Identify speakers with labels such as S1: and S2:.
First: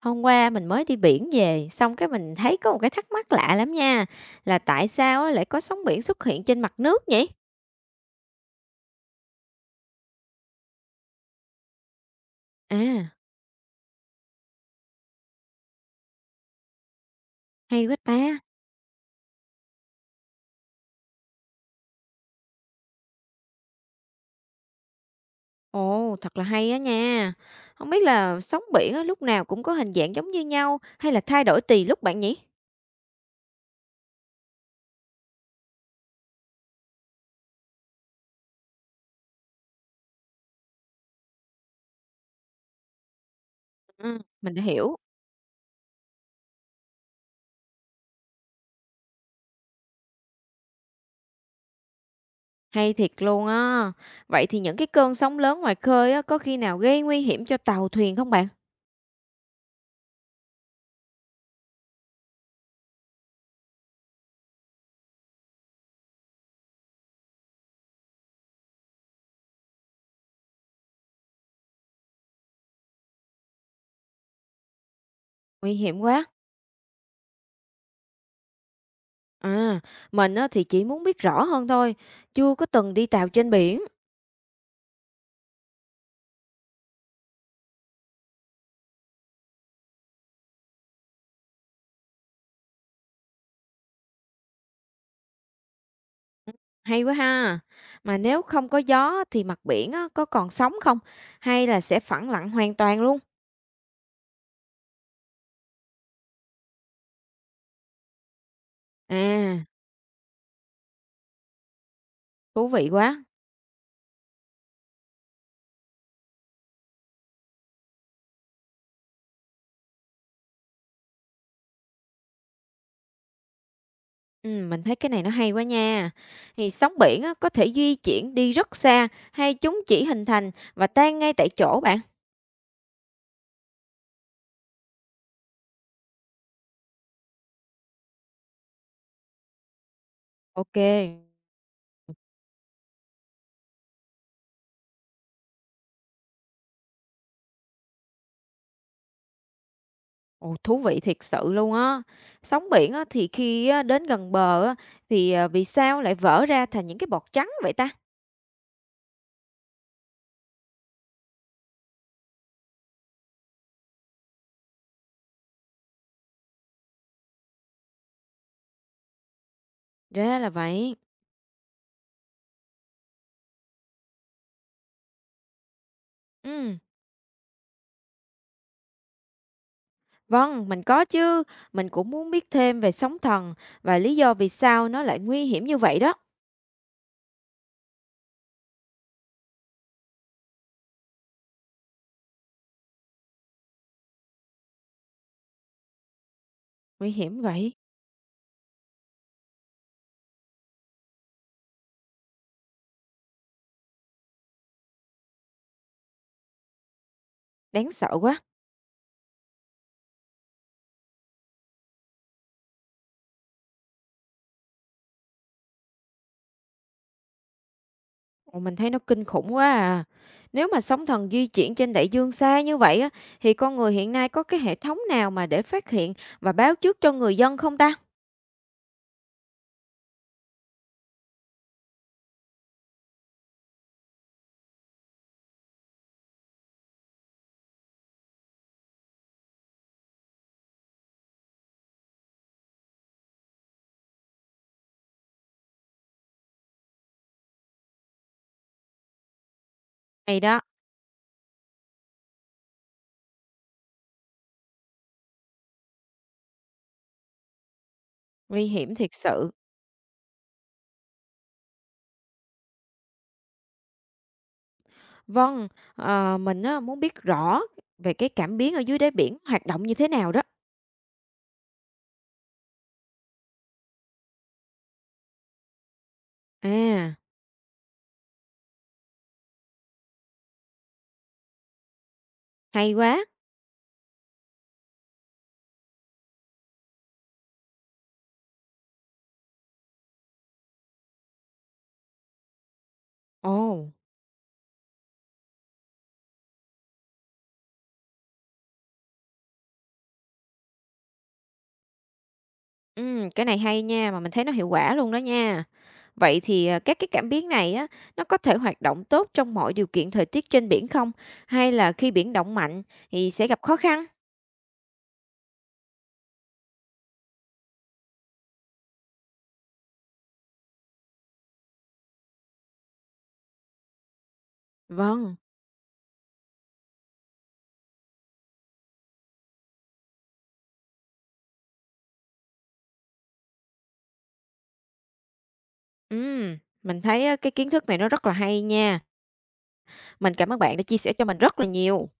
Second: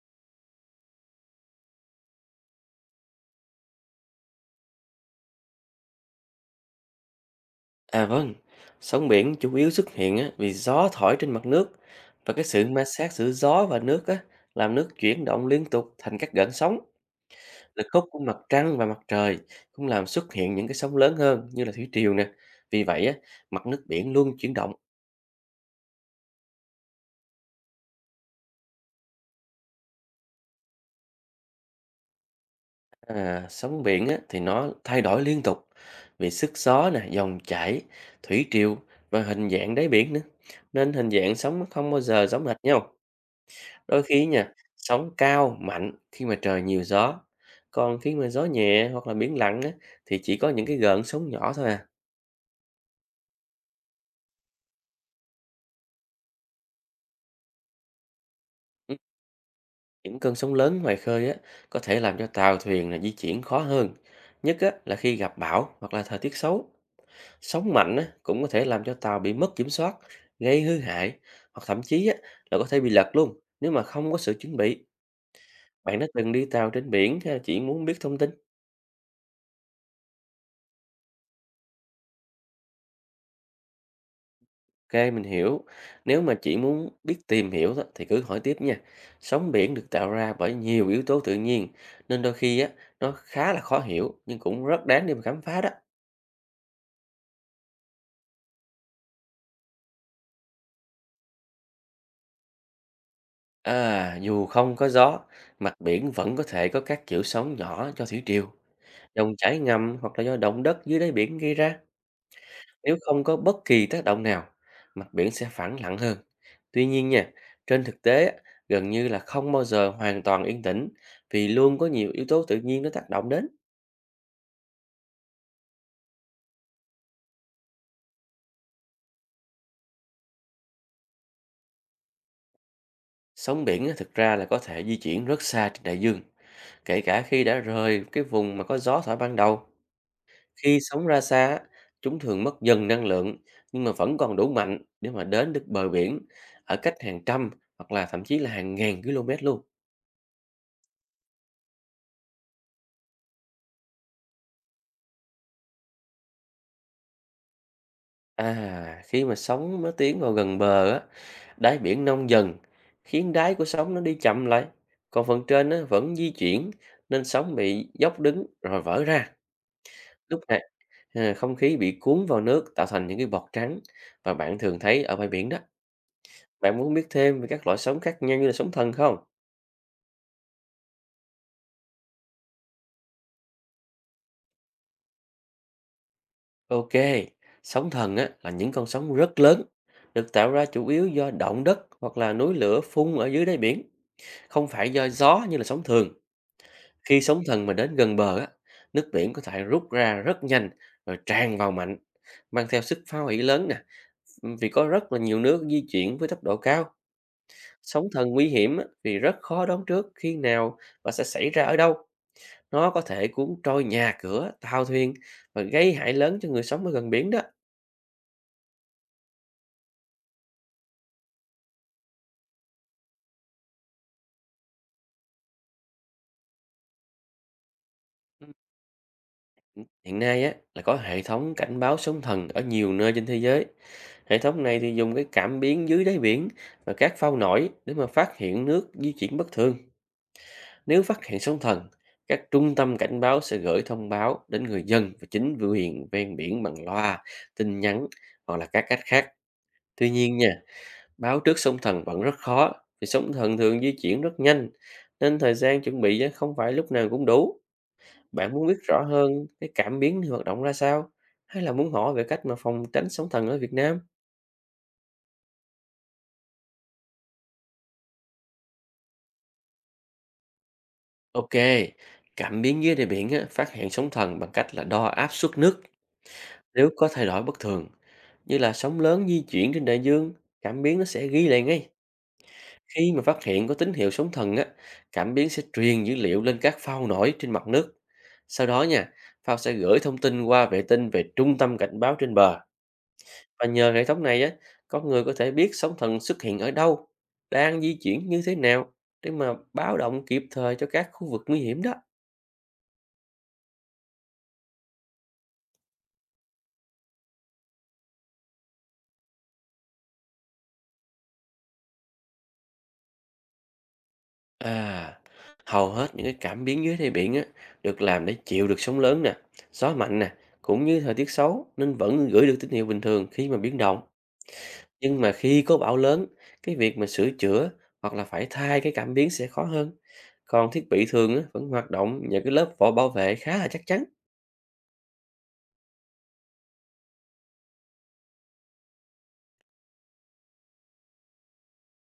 S1: Hôm qua mình mới đi biển về, xong cái mình thấy có một cái thắc mắc lạ lắm nha, là tại sao á lại có sóng biển xuất hiện trên mặt nước nhỉ?
S2: À vâng, sóng biển chủ yếu xuất hiện á, vì gió thổi trên mặt nước và cái sự ma sát
S1: À,
S2: giữa gió và nước á, làm nước chuyển động liên tục thành các gợn sóng.
S1: hay
S2: Lực
S1: quá
S2: hút của mặt
S1: ta.
S2: trăng và mặt trời cũng làm xuất hiện những cái sóng lớn hơn như là thủy triều nè. Vì vậy á, mặt nước biển luôn chuyển động.
S1: Ồ, thật là hay á nha. Không biết là sóng biển á lúc nào cũng có hình dạng giống như nhau hay là thay đổi tùy lúc bạn nhỉ?
S2: À, sóng biển á, thì nó thay đổi liên tục vì sức gió nè, dòng chảy, thủy triều và hình dạng đáy biển nữa. Nên hình dạng sóng nó không bao giờ giống hệt nhau. Đôi
S1: Ừ,
S2: khi nha,
S1: mình đã hiểu.
S2: sóng cao mạnh khi mà trời nhiều gió, còn khi mà gió nhẹ hoặc là biển lặng á, thì chỉ có những cái gợn sóng nhỏ thôi à.
S1: Hay thiệt luôn á. Vậy thì những cái cơn sóng lớn ngoài khơi á có khi nào gây nguy hiểm cho tàu thuyền không bạn?
S2: Ừ, những cơn sóng lớn ngoài khơi á, có thể làm cho tàu thuyền là di chuyển khó hơn. Nhất á, là khi gặp bão hoặc là thời tiết xấu. Sóng mạnh á, cũng có thể làm cho tàu bị mất kiểm soát, gây hư hại hoặc thậm chí á, là có thể bị lật luôn nếu mà không có sự chuẩn bị.
S1: Nguy
S2: Bạn
S1: hiểm
S2: đã
S1: quá.
S2: từng đi tàu trên biển hay là chỉ muốn biết thông tin?
S1: À, mình á thì chỉ muốn biết rõ hơn thôi, chưa có từng đi tàu trên biển.
S2: Ok, mình hiểu. Nếu mà chỉ muốn biết tìm hiểu đó, thì cứ hỏi tiếp nha. Sóng biển được tạo ra bởi nhiều yếu tố tự nhiên, nên đôi khi á, nó khá là khó hiểu, nhưng cũng rất đáng để mà khám phá đó.
S1: Ừm, hay quá ha! Mà nếu không có gió thì mặt biển á, có còn sóng không? Hay là sẽ phẳng lặng hoàn toàn luôn?
S2: À, dù không có gió, mặt biển vẫn có thể có các kiểu sóng nhỏ do thủy triều,
S1: À,
S2: dòng chảy ngầm hoặc là do động đất dưới đáy biển gây ra.
S1: thú vị
S2: Nếu
S1: quá!
S2: không có bất kỳ tác động nào, mặt biển sẽ phẳng lặng hơn. Tuy nhiên nha, trên thực tế á, gần như là không bao giờ hoàn toàn yên tĩnh, vì luôn có nhiều yếu tố tự nhiên nó tác động đến.
S1: Mình thấy cái này nó hay quá nha. Thì sóng biển á, có thể di chuyển đi rất xa hay chúng chỉ hình thành và tan ngay tại chỗ bạn?
S2: Sóng biển á, thực ra là có thể di chuyển rất xa trên đại dương, kể cả khi đã rời cái vùng mà có gió thổi ban đầu.
S1: Ok.
S2: Khi
S1: Kê.
S2: sóng ra xa, á, chúng thường mất dần năng lượng nhưng mà vẫn còn đủ mạnh để mà đến được bờ biển ở cách hàng trăm hoặc là thậm chí là hàng ngàn km luôn.
S1: Ồ, thú vị thiệt sự luôn á! Sóng biển á, thì khi á, đến gần bờ á, thì, vì sao lại vỡ ra thành những cái bọt trắng vậy ta?
S2: À, khi mà sóng nó tiến vào gần bờ á, đáy biển nông dần, khiến đáy của sóng nó đi chậm lại. Còn phần trên nó vẫn di chuyển nên sóng bị dốc đứng rồi vỡ ra.
S1: Ra
S2: Lúc
S1: là
S2: này
S1: vậy.
S2: à, không khí bị cuốn vào nước tạo thành những cái bọt trắng và bạn thường thấy ở bãi biển đó. Bạn
S1: Ừm.
S2: muốn biết thêm về các loại sóng khác nhau như là sóng thần không?
S1: Vâng, mình có chứ. Mình cũng muốn biết thêm về sóng thần và lý do vì sao nó lại nguy hiểm như vậy đó.
S2: Ok, sóng thần á, là những con sóng rất lớn, được tạo ra chủ yếu do động đất hoặc là núi lửa phun ở dưới đáy biển, không phải do gió như là sóng thường.
S1: Nguy
S2: Khi
S1: hiểm
S2: sóng thần
S1: vậy?
S2: mà đến gần bờ á, nước biển có thể rút ra rất nhanh rồi tràn vào mạnh, mang theo sức phá hủy lớn nè, vì có rất là nhiều nước di chuyển với tốc độ cao.
S1: Đáng
S2: Sóng
S1: sợ
S2: thần
S1: quá.
S2: nguy hiểm á, vì rất khó đoán trước khi nào và sẽ xảy ra ở đâu. Nó có thể cuốn trôi nhà cửa, tàu thuyền và gây hại lớn cho người sống ở gần biển đó.
S1: Ồ, mình thấy nó kinh khủng quá à. Nếu mà sóng thần di chuyển trên đại dương xa như vậy á, thì con người hiện nay có cái hệ thống nào mà để phát hiện và báo trước cho người dân không ta?
S2: Hiện nay á, là có hệ thống cảnh báo sóng thần ở nhiều nơi trên thế giới. Hệ thống này thì dùng cái cảm biến dưới đáy biển và các phao nổi để mà phát hiện nước di chuyển bất thường. Nếu phát hiện sóng thần, các trung tâm cảnh báo sẽ gửi thông báo đến người dân và chính quyền ven biển bằng loa, tin nhắn hoặc là các cách khác. Tuy nhiên
S1: Hay đó,
S2: nha, báo trước sóng thần vẫn rất khó, vì sóng thần thường di chuyển rất nhanh, nên thời gian chuẩn bị á, không phải lúc nào cũng đủ. Bạn
S1: nguy
S2: muốn biết
S1: hiểm
S2: rõ
S1: thiệt
S2: hơn
S1: sự.
S2: cái cảm biến thì hoạt động ra sao, hay là muốn hỏi về cách mà phòng tránh sóng thần ở Việt Nam?
S1: Vâng, mình á, muốn biết rõ về cái cảm biến ở dưới đáy biển hoạt động như thế nào đó.
S2: Ok, cảm biến dưới đáy biển á, phát hiện sóng thần bằng cách là đo áp suất nước. Nếu có
S1: À,
S2: thay đổi bất thường, như là sóng lớn di chuyển trên đại dương, cảm biến nó sẽ ghi lại ngay.
S1: hay
S2: Khi
S1: quá.
S2: mà phát hiện có tín hiệu sóng thần á, cảm biến sẽ truyền dữ liệu lên các phao nổi trên mặt nước. Sau đó nha, phao sẽ gửi thông tin qua vệ tinh về trung tâm cảnh báo trên bờ. Và nhờ
S1: Ồ.
S2: hệ thống này á, con người có thể biết sóng thần xuất hiện ở đâu, đang di chuyển như thế nào để mà báo động kịp thời cho các khu vực nguy hiểm đó.
S1: Cái này hay nha, mà mình thấy nó hiệu quả luôn đó nha. Vậy thì, à, các cái cảm biến này á, nó có thể hoạt động tốt trong mọi điều kiện thời tiết trên biển không? Hay là khi biển động mạnh thì sẽ gặp khó khăn?
S2: À, hầu hết những cái cảm biến dưới đáy biển á, được làm để chịu được sóng lớn nè, gió mạnh nè, cũng như thời tiết xấu nên vẫn gửi được tín hiệu bình thường khi mà biến động. Nhưng mà
S1: Vâng.
S2: khi có bão lớn, cái việc mà sửa chữa hoặc là phải thay cái cảm biến sẽ khó hơn. Còn thiết bị thường á, vẫn hoạt động nhờ cái lớp vỏ bảo vệ khá là chắc chắn.
S1: Ừm, mình thấy á, cái kiến thức này nó rất là hay nha. Mình cảm ơn bạn đã chia sẻ cho mình rất là nhiều.